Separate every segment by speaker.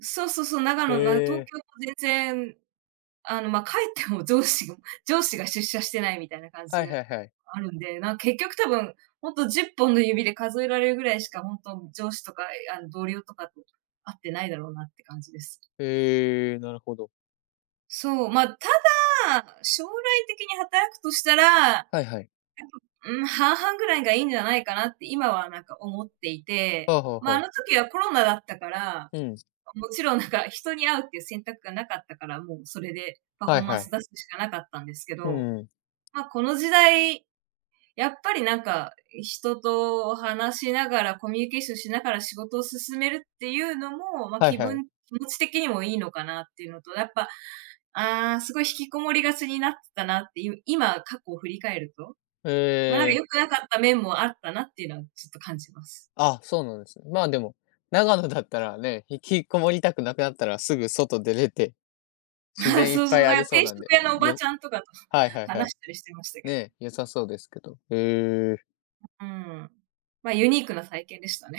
Speaker 1: そうそうそう、長
Speaker 2: へ
Speaker 1: 野なの。東
Speaker 2: え。
Speaker 1: 京も全然、あの、ま、帰っても上司が上司が出社してないみたいな感じ
Speaker 2: はいは
Speaker 1: る
Speaker 2: いはい。
Speaker 1: あるんで、なん、結局多分ほんと10本の指で数えられるぐらいしか、ほんと上司とか、ええ、あの、同僚とかと会ってないだろうなって感じです。
Speaker 2: へえ、なるほど。
Speaker 1: そう、ま、ただ、将来的に働くとしたら、やっぱ、
Speaker 2: はいはい。
Speaker 1: うーん、半々ぐらいがいいんじゃないかなって今は、なんか、思っていて、
Speaker 2: はあはあ
Speaker 1: ま、あ
Speaker 2: はあ。
Speaker 1: の時はコロナだったから、あ、
Speaker 2: うん。
Speaker 1: もちろん、なんか、人に会うっていう選択がなかったから、もうそれでパフ
Speaker 2: は
Speaker 1: ォ
Speaker 2: い
Speaker 1: ーマン
Speaker 2: は
Speaker 1: ス
Speaker 2: い。
Speaker 1: 出すしかなかったんですけ
Speaker 2: う
Speaker 1: ど。
Speaker 2: ーん。
Speaker 1: ま、この時代、やっぱり、なんか、い人と話しながら、コミュニケーションしながら仕事を進めるっていうのも、ま、
Speaker 2: はい
Speaker 1: 気
Speaker 2: はい。
Speaker 1: 分気持ち的にもいいのかなっていうのと、やっぱ「ああ、すごい引きこもりがちになってたな」っていう、今、過去を振り返ると、ま、
Speaker 2: へえ。
Speaker 1: 良くなかった面もあったなっていうのは、ちょっと感じます。
Speaker 2: あ、そうなんですね。ま、でも、長野だったらね、引きこもりたくなくなったら、すぐ外出れて。自
Speaker 1: ああ、
Speaker 2: 然いっ
Speaker 1: そうそ
Speaker 2: ぱい
Speaker 1: う、
Speaker 2: あ
Speaker 1: だか
Speaker 2: り
Speaker 1: ら
Speaker 2: そう
Speaker 1: 定
Speaker 2: なん
Speaker 1: 食
Speaker 2: で、
Speaker 1: 屋のおば
Speaker 2: よ
Speaker 1: ちゃんとかと
Speaker 2: はい-はいは
Speaker 1: 話
Speaker 2: い。
Speaker 1: したりしてましたけ
Speaker 2: ね
Speaker 1: ど。
Speaker 2: え、良さそうですけど。へえ。
Speaker 1: ううーん。ま、ユニークな体験でしたね。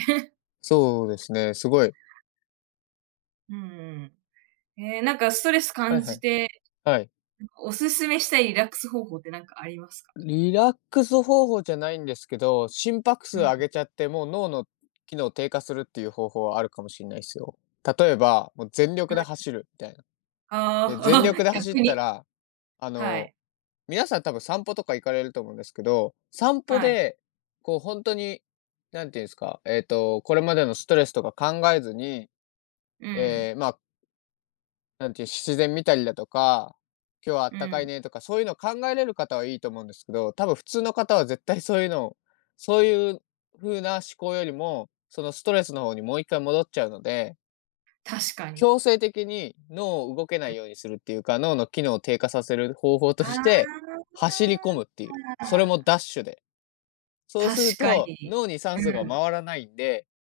Speaker 2: そうで すね、すごい。
Speaker 1: うーん。へえ、なんか、ストレス
Speaker 2: はい
Speaker 1: 感
Speaker 2: は
Speaker 1: じ
Speaker 2: い。
Speaker 1: て、
Speaker 2: はい。
Speaker 1: ん、お勧めしたいリラックス方法ってなんかありますか？
Speaker 2: リラックス方法じゃないんですけど、心拍
Speaker 1: う
Speaker 2: 数上
Speaker 1: ん。
Speaker 2: げちゃって、もう脳の機能低下するっていう方法はあるかもしんないっすよ。例えば、も、全力で
Speaker 1: [unintelligible]
Speaker 2: 走るみたいな。
Speaker 1: あ
Speaker 2: で、
Speaker 1: あ、
Speaker 2: 全力 で走っ
Speaker 1: 逆
Speaker 2: た
Speaker 1: に。
Speaker 2: ら、あ
Speaker 1: は
Speaker 2: の、
Speaker 1: い。
Speaker 2: 皆さん多分散歩とか行かれると思うんですけど、散歩
Speaker 1: はい。
Speaker 2: で、こう、ほんとに、何て言うんすか、ええと、これまでのストレスとか考えずに、
Speaker 1: うん。
Speaker 2: ええ、まあなんていう、し自然見たりだとか、「今日はあ
Speaker 1: う
Speaker 2: ったかい
Speaker 1: ん。
Speaker 2: ね」とか、そういうのを考えれる方はいいと思うんですけど、多分普通の方は絶対そういうのを、そういう風な思考よりも、そのストレスの方にもう一回戻っちゃうので
Speaker 1: 確かに。
Speaker 2: 強制的に脳を動けな
Speaker 1: うん。
Speaker 2: いようにするっていうか、脳の機能を低下させる方法と
Speaker 1: あ
Speaker 2: して、走り込むっていう、それも
Speaker 1: あ。
Speaker 2: ダッシュで。そう
Speaker 1: 確
Speaker 2: する
Speaker 1: か
Speaker 2: と、
Speaker 1: に。
Speaker 2: 脳に
Speaker 1: う
Speaker 2: 酸素が
Speaker 1: ん。
Speaker 2: 回らないんで